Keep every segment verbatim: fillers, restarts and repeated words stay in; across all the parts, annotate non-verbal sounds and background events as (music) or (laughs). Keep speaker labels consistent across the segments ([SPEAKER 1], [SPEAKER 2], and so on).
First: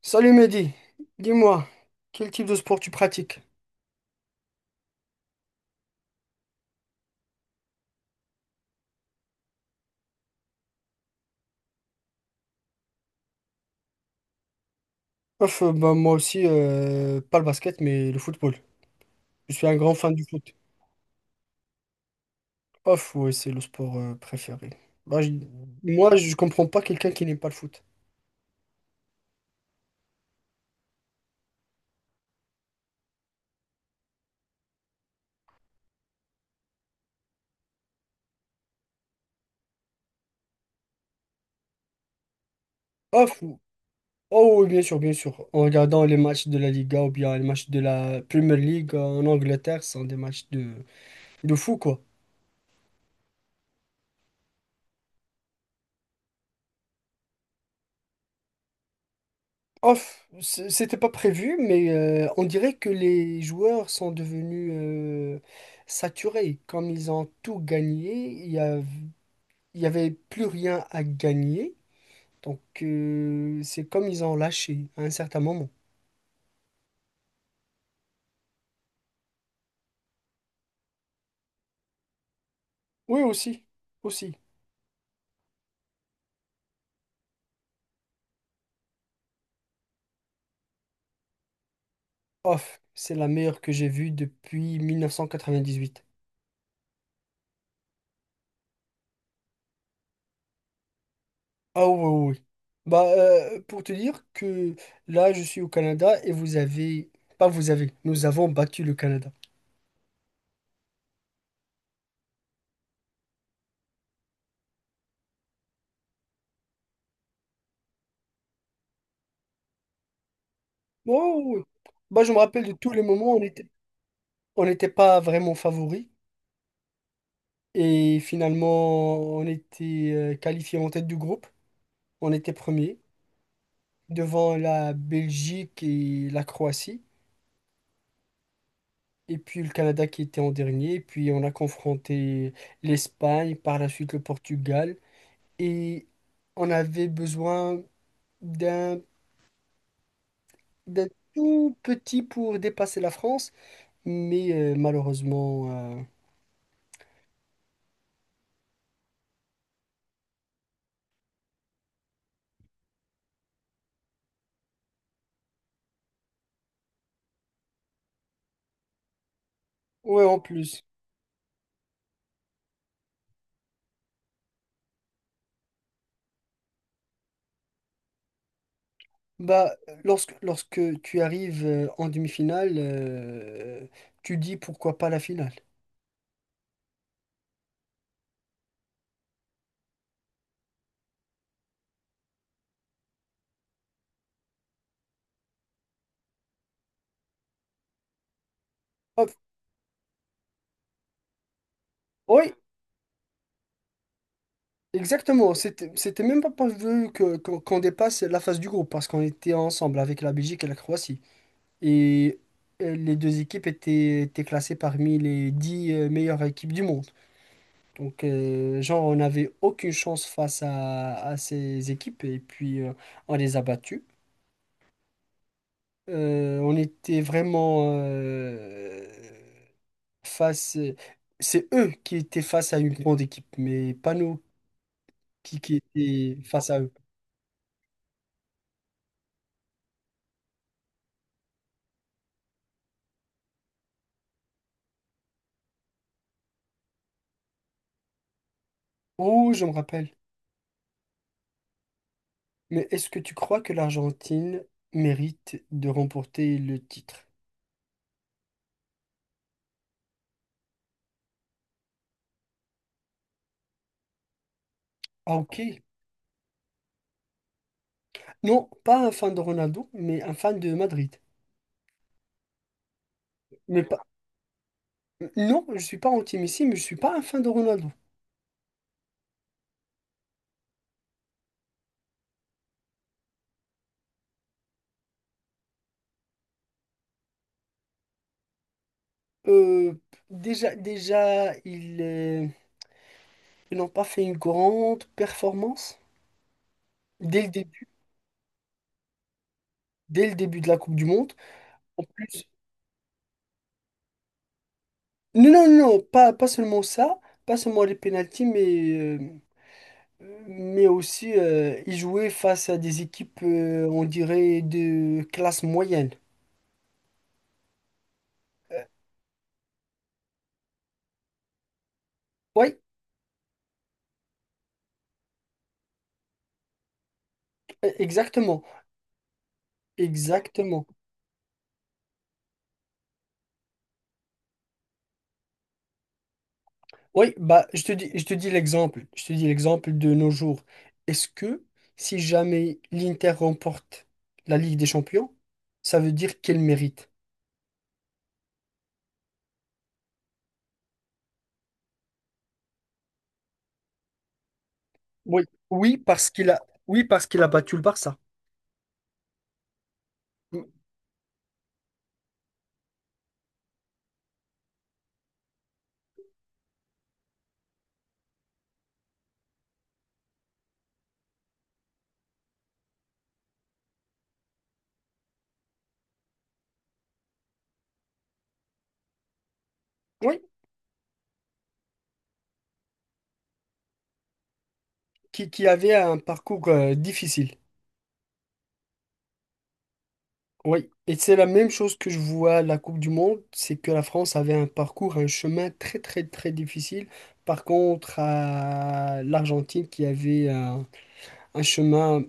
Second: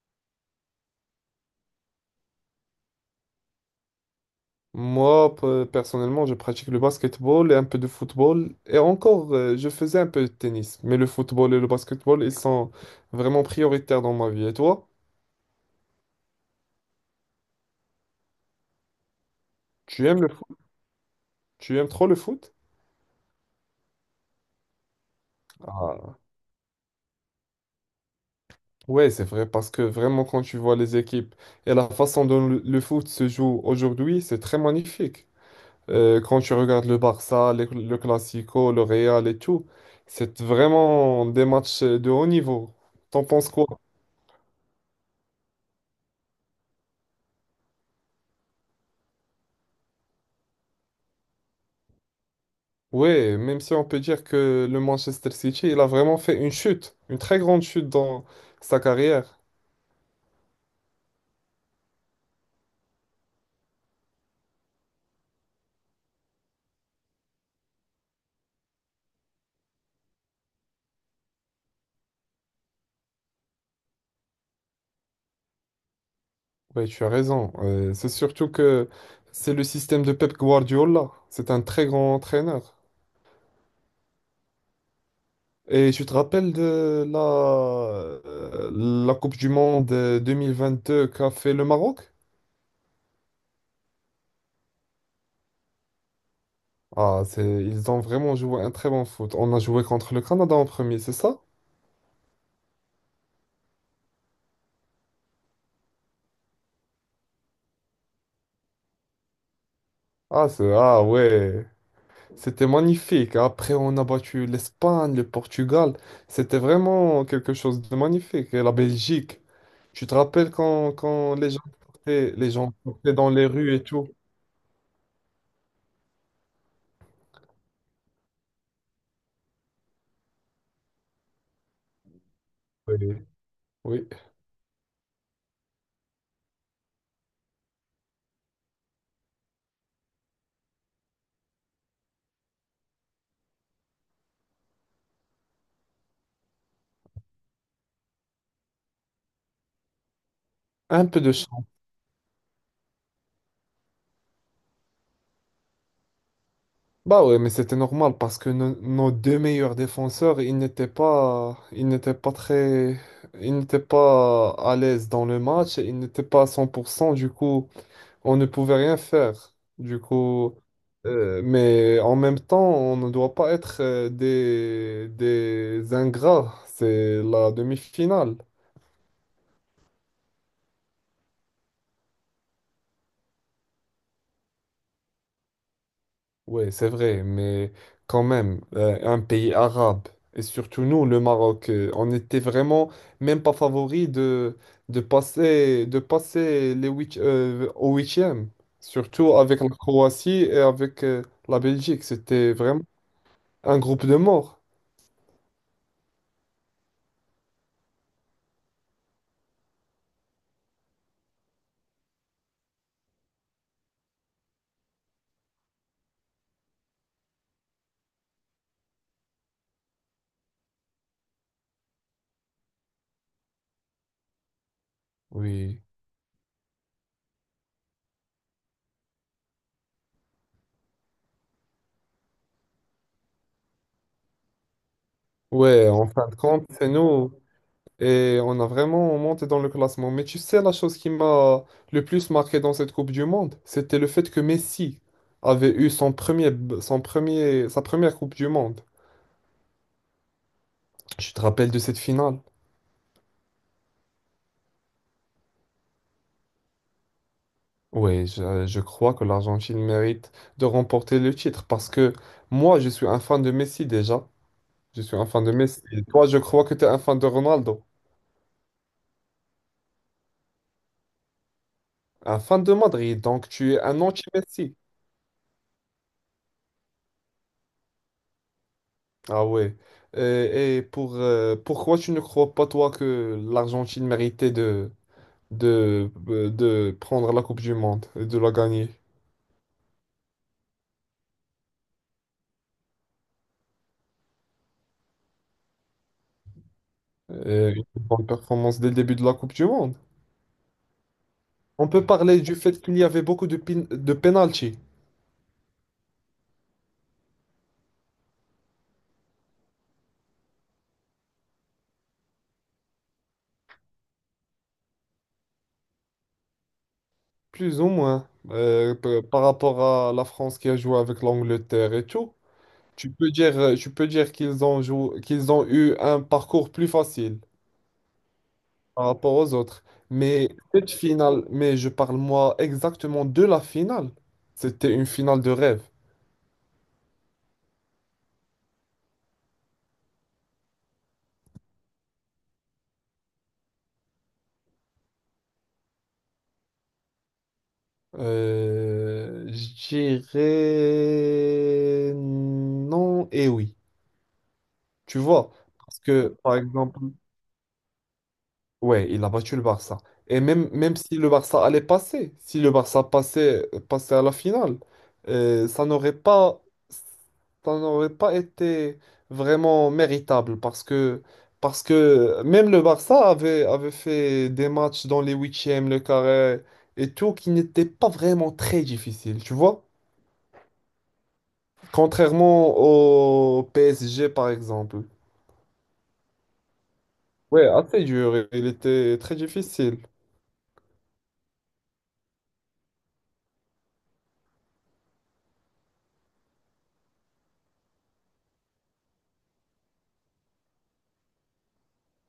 [SPEAKER 1] Salut Mehdi, dis-moi, quel type de sport tu pratiques?
[SPEAKER 2] Moi, pe- personnellement, je pratique le basketball et un peu de football. Et encore, euh, je faisais un peu de tennis. Mais le football et le basketball, ils sont vraiment prioritaires dans ma vie. Et toi,
[SPEAKER 1] Ouf, euh, bah, moi aussi, euh, pas le basket, mais le football. Je suis un grand
[SPEAKER 2] tu
[SPEAKER 1] fan
[SPEAKER 2] aimes
[SPEAKER 1] du
[SPEAKER 2] le
[SPEAKER 1] foot.
[SPEAKER 2] foot? Tu aimes trop le foot?
[SPEAKER 1] Off, ouais, c'est le sport euh, préféré. Bah, je- Moi,
[SPEAKER 2] Ah.
[SPEAKER 1] je comprends pas quelqu'un qui n'aime pas le foot.
[SPEAKER 2] Ouais, c'est vrai, parce que vraiment, quand tu vois les équipes et la façon dont le, le foot se joue aujourd'hui, c'est très magnifique. Euh, quand tu regardes le Barça, le, le Classico, le Real et tout, c'est vraiment des matchs de haut niveau. T'en
[SPEAKER 1] Off,
[SPEAKER 2] penses quoi?
[SPEAKER 1] oh oui, bien sûr, bien sûr. En regardant les matchs de la Liga ou bien les matchs de la Premier League en Angleterre, ce sont des matchs de, de fou, quoi.
[SPEAKER 2] Ouais, même si on peut dire que le Manchester City, il a vraiment fait une chute, une très grande chute dans sa carrière.
[SPEAKER 1] Off, c- c'était pas prévu, mais euh, on dirait que les joueurs sont devenus euh, saturés. Comme ils ont tout gagné, il y a- il y avait plus rien à gagner. Donc euh, c'est comme ils ont lâché à un certain moment.
[SPEAKER 2] Oui, tu as raison. Euh, c'est surtout que c'est le système de Pep Guardiola. C'est un très grand entraîneur.
[SPEAKER 1] Oui, aussi, aussi.
[SPEAKER 2] Et tu te rappelles de la, euh, la Coupe du Monde euh, deux mille vingt-deux qu'a fait le Maroc?
[SPEAKER 1] Off, c'est la meilleure que j'ai vue depuis mille neuf cent quatre-vingt-dix-huit.
[SPEAKER 2] Ah, c'est, ils ont vraiment joué un très bon foot. On a joué contre le Canada en premier, c'est ça?
[SPEAKER 1] Ah oui, oui, oui. Bah, euh, pour te dire que là, je suis au Canada et vous avez... Pas vous avez, nous avons battu le Canada.
[SPEAKER 2] Ah, c'est, ah ouais. C'était magnifique. Après, on a battu l'Espagne, le Portugal. C'était vraiment quelque chose de magnifique. Et la Belgique. Tu te rappelles quand, quand
[SPEAKER 1] Oh,
[SPEAKER 2] les gens
[SPEAKER 1] oui. Bah, je
[SPEAKER 2] portaient,
[SPEAKER 1] me
[SPEAKER 2] les
[SPEAKER 1] rappelle de
[SPEAKER 2] gens
[SPEAKER 1] tous les
[SPEAKER 2] portaient dans
[SPEAKER 1] moments où on
[SPEAKER 2] les
[SPEAKER 1] était,
[SPEAKER 2] rues et tout?
[SPEAKER 1] on n'était pas vraiment favori. Et finalement, on était euh, qualifié en tête du groupe. On était
[SPEAKER 2] Oui.
[SPEAKER 1] premier
[SPEAKER 2] Oui.
[SPEAKER 1] devant la Belgique et la Croatie. Et puis le Canada qui était en dernier. Et puis on a confronté l'Espagne, par la suite le Portugal. Et on avait besoin d'un d'un
[SPEAKER 2] Un peu de chance.
[SPEAKER 1] tout petit pour dépasser la France. Mais euh, malheureusement, euh,
[SPEAKER 2] Bah ouais, mais c'était normal parce que no- nos deux meilleurs défenseurs, ils n'étaient pas, ils n'étaient pas très, ils n'étaient pas à l'aise dans le match. Ils n'étaient pas à cent pour cent. Du coup, on ne pouvait rien faire. Du
[SPEAKER 1] ouais, en
[SPEAKER 2] coup,
[SPEAKER 1] plus.
[SPEAKER 2] euh, mais en même temps, on ne doit pas être euh, des, des ingrats. C'est la demi-finale.
[SPEAKER 1] Bah, lorsque, lorsque tu arrives euh, en demi-finale, euh, tu dis pourquoi pas la finale.
[SPEAKER 2] Oui, c'est vrai, mais quand même, euh, un pays arabe, et surtout nous, le Maroc, euh, on était vraiment même pas favori de, de passer, de passer les huit, euh, au huitième,
[SPEAKER 1] Hop.
[SPEAKER 2] surtout avec la Croatie et avec euh, la Belgique. C'était
[SPEAKER 1] Oui,
[SPEAKER 2] vraiment un groupe de morts.
[SPEAKER 1] exactement. C'était, c'était même pas prévu que, qu'on qu'on dépasse la phase du groupe parce qu'on était ensemble avec la Belgique et la Croatie. Et euh, les deux équipes étaient, étaient classées parmi les dix euh, meilleures équipes du monde. Donc, euh, genre, on n'avait aucune chance face à, à ces équipes et puis euh, on les a battues.
[SPEAKER 2] Oui.
[SPEAKER 1] Euh, on était vraiment. euh, face, euh, c'est eux qui étaient face à une grande équipe, mais pas nous qui, qui
[SPEAKER 2] Ouais, en fin de
[SPEAKER 1] étaient
[SPEAKER 2] compte,
[SPEAKER 1] face à
[SPEAKER 2] c'est
[SPEAKER 1] eux.
[SPEAKER 2] nous. Et on a vraiment monté dans le classement. Mais tu sais, la chose qui m'a le plus marqué dans cette Coupe du Monde, c'était le fait que Messi avait eu son premier, son premier, sa première Coupe du Monde.
[SPEAKER 1] Oh, je me rappelle.
[SPEAKER 2] Tu te rappelles de cette finale?
[SPEAKER 1] Mais est-ce que tu crois que l'Argentine mérite de remporter le titre?
[SPEAKER 2] Oui, je, je crois que l'Argentine mérite de remporter le titre parce que moi, je suis un fan de Messi déjà. Je suis un
[SPEAKER 1] Ah,
[SPEAKER 2] fan de
[SPEAKER 1] ok.
[SPEAKER 2] Messi. Et toi, je crois que tu es un fan de Ronaldo.
[SPEAKER 1] Non, pas un fan de Ronaldo, mais un fan de Madrid.
[SPEAKER 2] Un fan de Madrid, donc tu es
[SPEAKER 1] Mais
[SPEAKER 2] un
[SPEAKER 1] pas...
[SPEAKER 2] anti-Messi.
[SPEAKER 1] Non, je suis pas anti-Messi, mais je suis pas un fan de Ronaldo.
[SPEAKER 2] Ah ouais. Et, et pour, euh, pourquoi tu ne crois pas, toi, que l'Argentine méritait de, de, euh, de prendre la Coupe du Monde et de la gagner?
[SPEAKER 1] Euh, déjà, déjà, ils, euh, ils n'ont pas fait une grande performance dès le
[SPEAKER 2] Euh, une
[SPEAKER 1] début,
[SPEAKER 2] bonne performance dès le début de la Coupe du Monde.
[SPEAKER 1] dès le début de la Coupe du Monde.
[SPEAKER 2] On
[SPEAKER 1] En
[SPEAKER 2] peut parler
[SPEAKER 1] plus,
[SPEAKER 2] du fait qu'il y avait beaucoup de, pin- de penalty,
[SPEAKER 1] non, non, non, pas, pas seulement ça, pas seulement les pénaltys, mais, euh, mais aussi euh, ils jouaient face à des équipes, euh, on dirait, de classe moyenne.
[SPEAKER 2] plus ou moins, euh, p- par rapport à la France qui a joué avec l'Angleterre et tout.
[SPEAKER 1] Oui,
[SPEAKER 2] Tu peux dire, euh, tu peux dire qu'ils ont joué, qu'ils ont eu un parcours plus facile.
[SPEAKER 1] e- exactement,
[SPEAKER 2] Par rapport aux autres. Mais
[SPEAKER 1] exactement.
[SPEAKER 2] cette finale, mais je parle moi exactement de la finale. C'était une finale de rêve.
[SPEAKER 1] Oui, bah, je te dis, je te dis l'exemple, je te dis l'exemple de nos jours. Est-ce que si jamais l'Inter remporte la Ligue des Champions, ça veut dire qu'elle mérite?
[SPEAKER 2] Euh, je dirais non et oui. Tu
[SPEAKER 1] Oui,
[SPEAKER 2] vois,
[SPEAKER 1] oui,
[SPEAKER 2] parce
[SPEAKER 1] parce
[SPEAKER 2] que
[SPEAKER 1] qu'il
[SPEAKER 2] par
[SPEAKER 1] a,
[SPEAKER 2] exemple,
[SPEAKER 1] oui, parce qu'il a battu le Barça.
[SPEAKER 2] ouais, il a battu le Barça. Et même, même si le Barça allait passer, si le Barça passait, passait à la finale, euh, ça n'aurait pas, ça n'aurait pas été vraiment méritable parce que, parce que même le Barça avait, avait fait des matchs dans les huitièmes, le carré et tout qui n'étaient pas vraiment très difficiles, tu vois?
[SPEAKER 1] Oui,
[SPEAKER 2] Contrairement au P S G par exemple.
[SPEAKER 1] qui, qui avait un parcours euh, difficile.
[SPEAKER 2] Ouais, assez dur, il était très difficile.
[SPEAKER 1] Oui, et c'est la même chose que je vois à la Coupe du Monde, c'est que la France avait un parcours, un chemin très très très difficile. Par contre, à l'Argentine qui avait un, un chemin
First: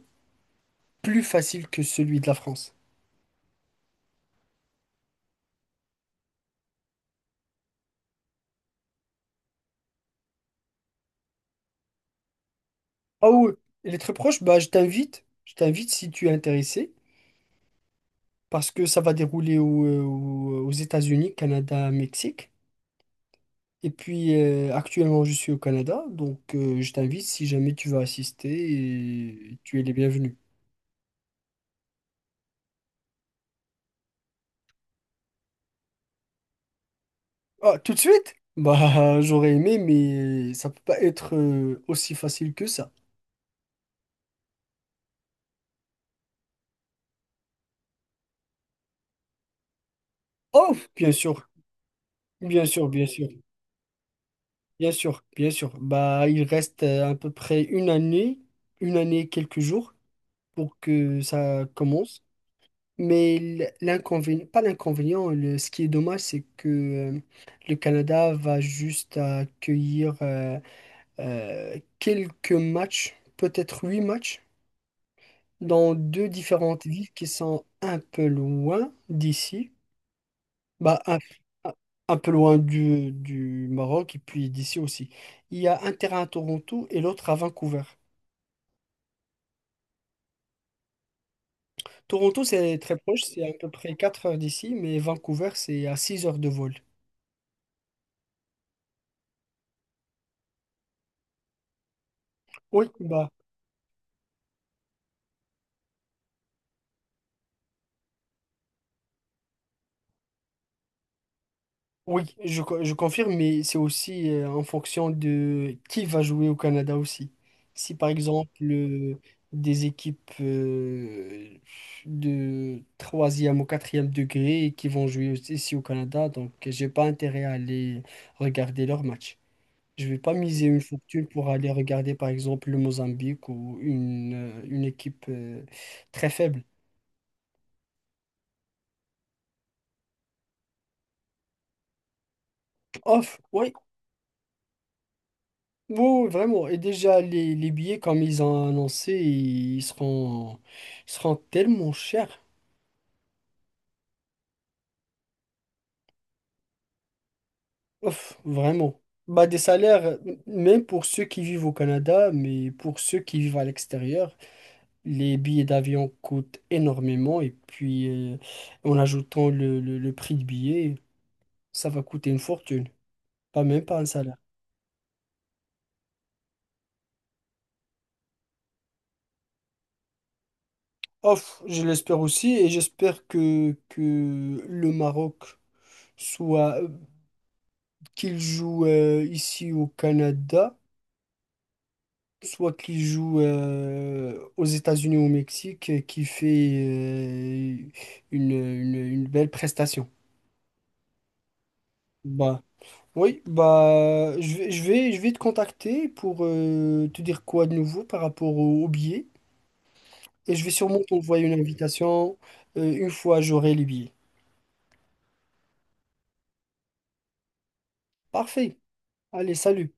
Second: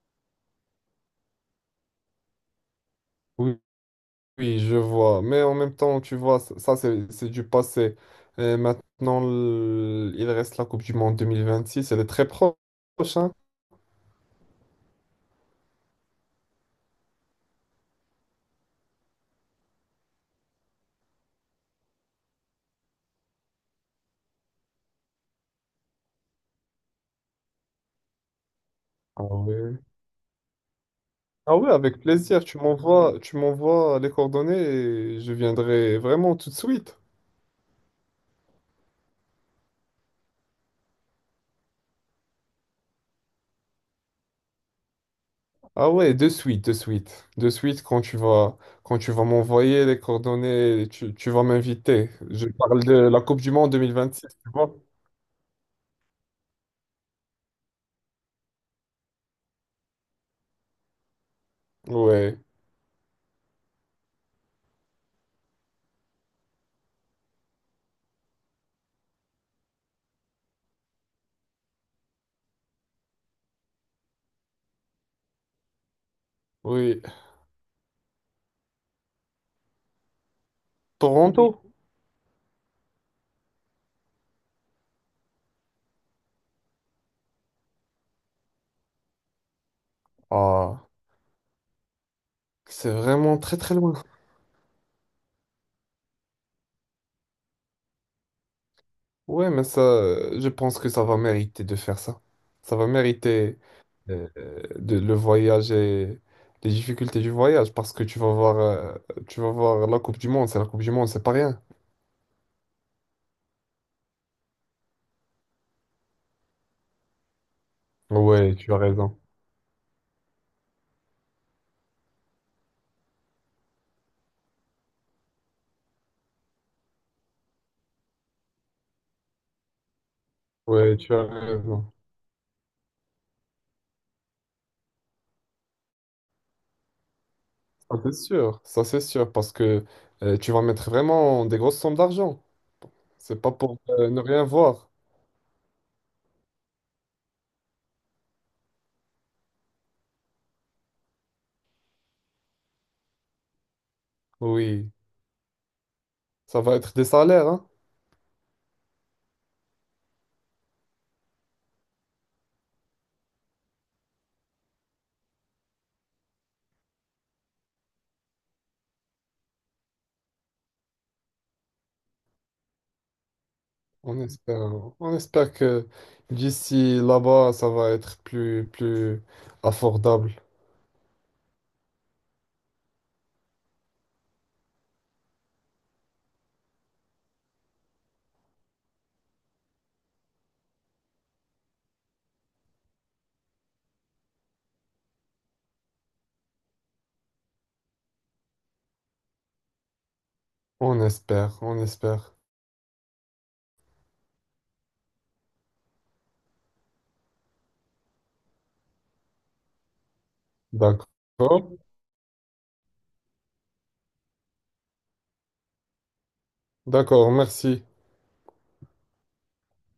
[SPEAKER 1] plus facile que celui de la France.
[SPEAKER 2] Oui. Oui, je vois. Mais en même temps, tu vois, ça, ça, c'est c'est du passé. Et maintenant, l- il reste la Coupe du Monde deux mille vingt-six. Elle est très proche,
[SPEAKER 1] Ah
[SPEAKER 2] hein.
[SPEAKER 1] oui, il est très proche, bah je t'invite, je t'invite si tu es intéressé, parce que ça va dérouler au- au- aux États-Unis, Canada, Mexique. Et puis euh, actuellement, je suis au Canada, donc euh, je t'invite si jamais tu veux assister,
[SPEAKER 2] Ah
[SPEAKER 1] et
[SPEAKER 2] ouais.
[SPEAKER 1] tu es les bienvenus.
[SPEAKER 2] Ah ouais, avec plaisir. Tu m'envoies, tu m'envoies les coordonnées et je viendrai vraiment tout de suite.
[SPEAKER 1] Ah, tout de suite? Bah, (laughs) j'aurais aimé, mais ça peut pas être euh, aussi facile que ça.
[SPEAKER 2] Ah ouais, de suite, de suite. De suite, quand tu vas, quand tu vas m'envoyer les
[SPEAKER 1] Oh,
[SPEAKER 2] coordonnées,
[SPEAKER 1] bien
[SPEAKER 2] tu, tu vas
[SPEAKER 1] sûr,
[SPEAKER 2] m'inviter. Je
[SPEAKER 1] bien
[SPEAKER 2] parle
[SPEAKER 1] sûr,
[SPEAKER 2] de
[SPEAKER 1] bien
[SPEAKER 2] la
[SPEAKER 1] sûr,
[SPEAKER 2] Coupe du Monde deux mille vingt-six, tu vois?
[SPEAKER 1] bien sûr, bien sûr. Bah, il reste euh, à peu près une année, une année et quelques jours pour que ça commence.
[SPEAKER 2] Ouais,
[SPEAKER 1] Mais l- l'inconvénient, pas l'inconvénient, le- ce qui est dommage, c'est que euh, le Canada va juste accueillir euh, euh, quelques matchs, peut-être huit matchs, dans deux différentes
[SPEAKER 2] oui.
[SPEAKER 1] villes qui sont un peu loin d'ici, bah, un,
[SPEAKER 2] Toronto?
[SPEAKER 1] un- un peu loin du, du Maroc et puis d'ici aussi. Il y a un terrain à Toronto et l'autre à Vancouver.
[SPEAKER 2] Ah,
[SPEAKER 1] Toronto, c'est
[SPEAKER 2] c'est
[SPEAKER 1] très proche,
[SPEAKER 2] vraiment
[SPEAKER 1] c'est à
[SPEAKER 2] très
[SPEAKER 1] peu
[SPEAKER 2] très loin.
[SPEAKER 1] près quatre heures d'ici, mais Vancouver, c'est à six heures de vol.
[SPEAKER 2] Ouais, mais ça, euh, je pense que ça va mériter de faire ça. Ça va
[SPEAKER 1] Oui, bah.
[SPEAKER 2] mériter euh, de, le voyage et les difficultés du voyage parce que tu vas voir, euh, tu vas voir la Coupe du Monde. C'est la Coupe du Monde, c'est pas rien.
[SPEAKER 1] Oui, je, co- je confirme, mais c'est aussi euh, en fonction de qui va jouer au Canada aussi. Si par exemple
[SPEAKER 2] Ouais, tu as raison.
[SPEAKER 1] euh, des équipes euh, de troisième ou quatrième degré qui vont jouer aussi ici au Canada, donc j'ai pas intérêt à aller regarder leur match. Je vais pas miser une
[SPEAKER 2] Ouais, tu as
[SPEAKER 1] fortune pour aller
[SPEAKER 2] raison.
[SPEAKER 1] regarder par exemple le Mozambique ou une, euh, une équipe euh, très faible.
[SPEAKER 2] Ça, c'est sûr. Ça, c'est sûr parce que euh, tu vas mettre vraiment des grosses sommes d'argent.
[SPEAKER 1] Off,
[SPEAKER 2] C'est pas
[SPEAKER 1] oui,
[SPEAKER 2] pour euh, ne rien voir.
[SPEAKER 1] oui, vraiment. Et déjà, les, les billets, comme ils ont annoncé, ils seront, ils seront tellement chers.
[SPEAKER 2] Oui, ça va être des salaires, hein.
[SPEAKER 1] Ouf, vraiment. Bah, des salaires, m- même pour ceux qui vivent au Canada, mais pour ceux qui vivent à l'extérieur, les billets d'avion coûtent énormément. Et puis, euh, en ajoutant le, le, le prix de billet, ça va coûter une fortune. Pas même pas un
[SPEAKER 2] On
[SPEAKER 1] salaire.
[SPEAKER 2] espère, on espère que d'ici là-bas, ça va être plus, plus abordable.
[SPEAKER 1] Ouf, je l'espère aussi. Et j'espère que, que le Maroc soit qu'il joue euh, ici au Canada, soit qu'il joue euh, aux États-Unis ou au Mexique, et qui fait euh, une, une- une belle prestation.
[SPEAKER 2] On espère, on espère.
[SPEAKER 1] Bah, oui, bah, je vais, je vais, je vais te contacter pour euh, te dire quoi de nouveau par rapport au, au billet. Et je vais sûrement t'envoyer une
[SPEAKER 2] D'accord.
[SPEAKER 1] invitation euh, une fois j'aurai les billets.
[SPEAKER 2] D'accord, merci.
[SPEAKER 1] Parfait. Allez, salut.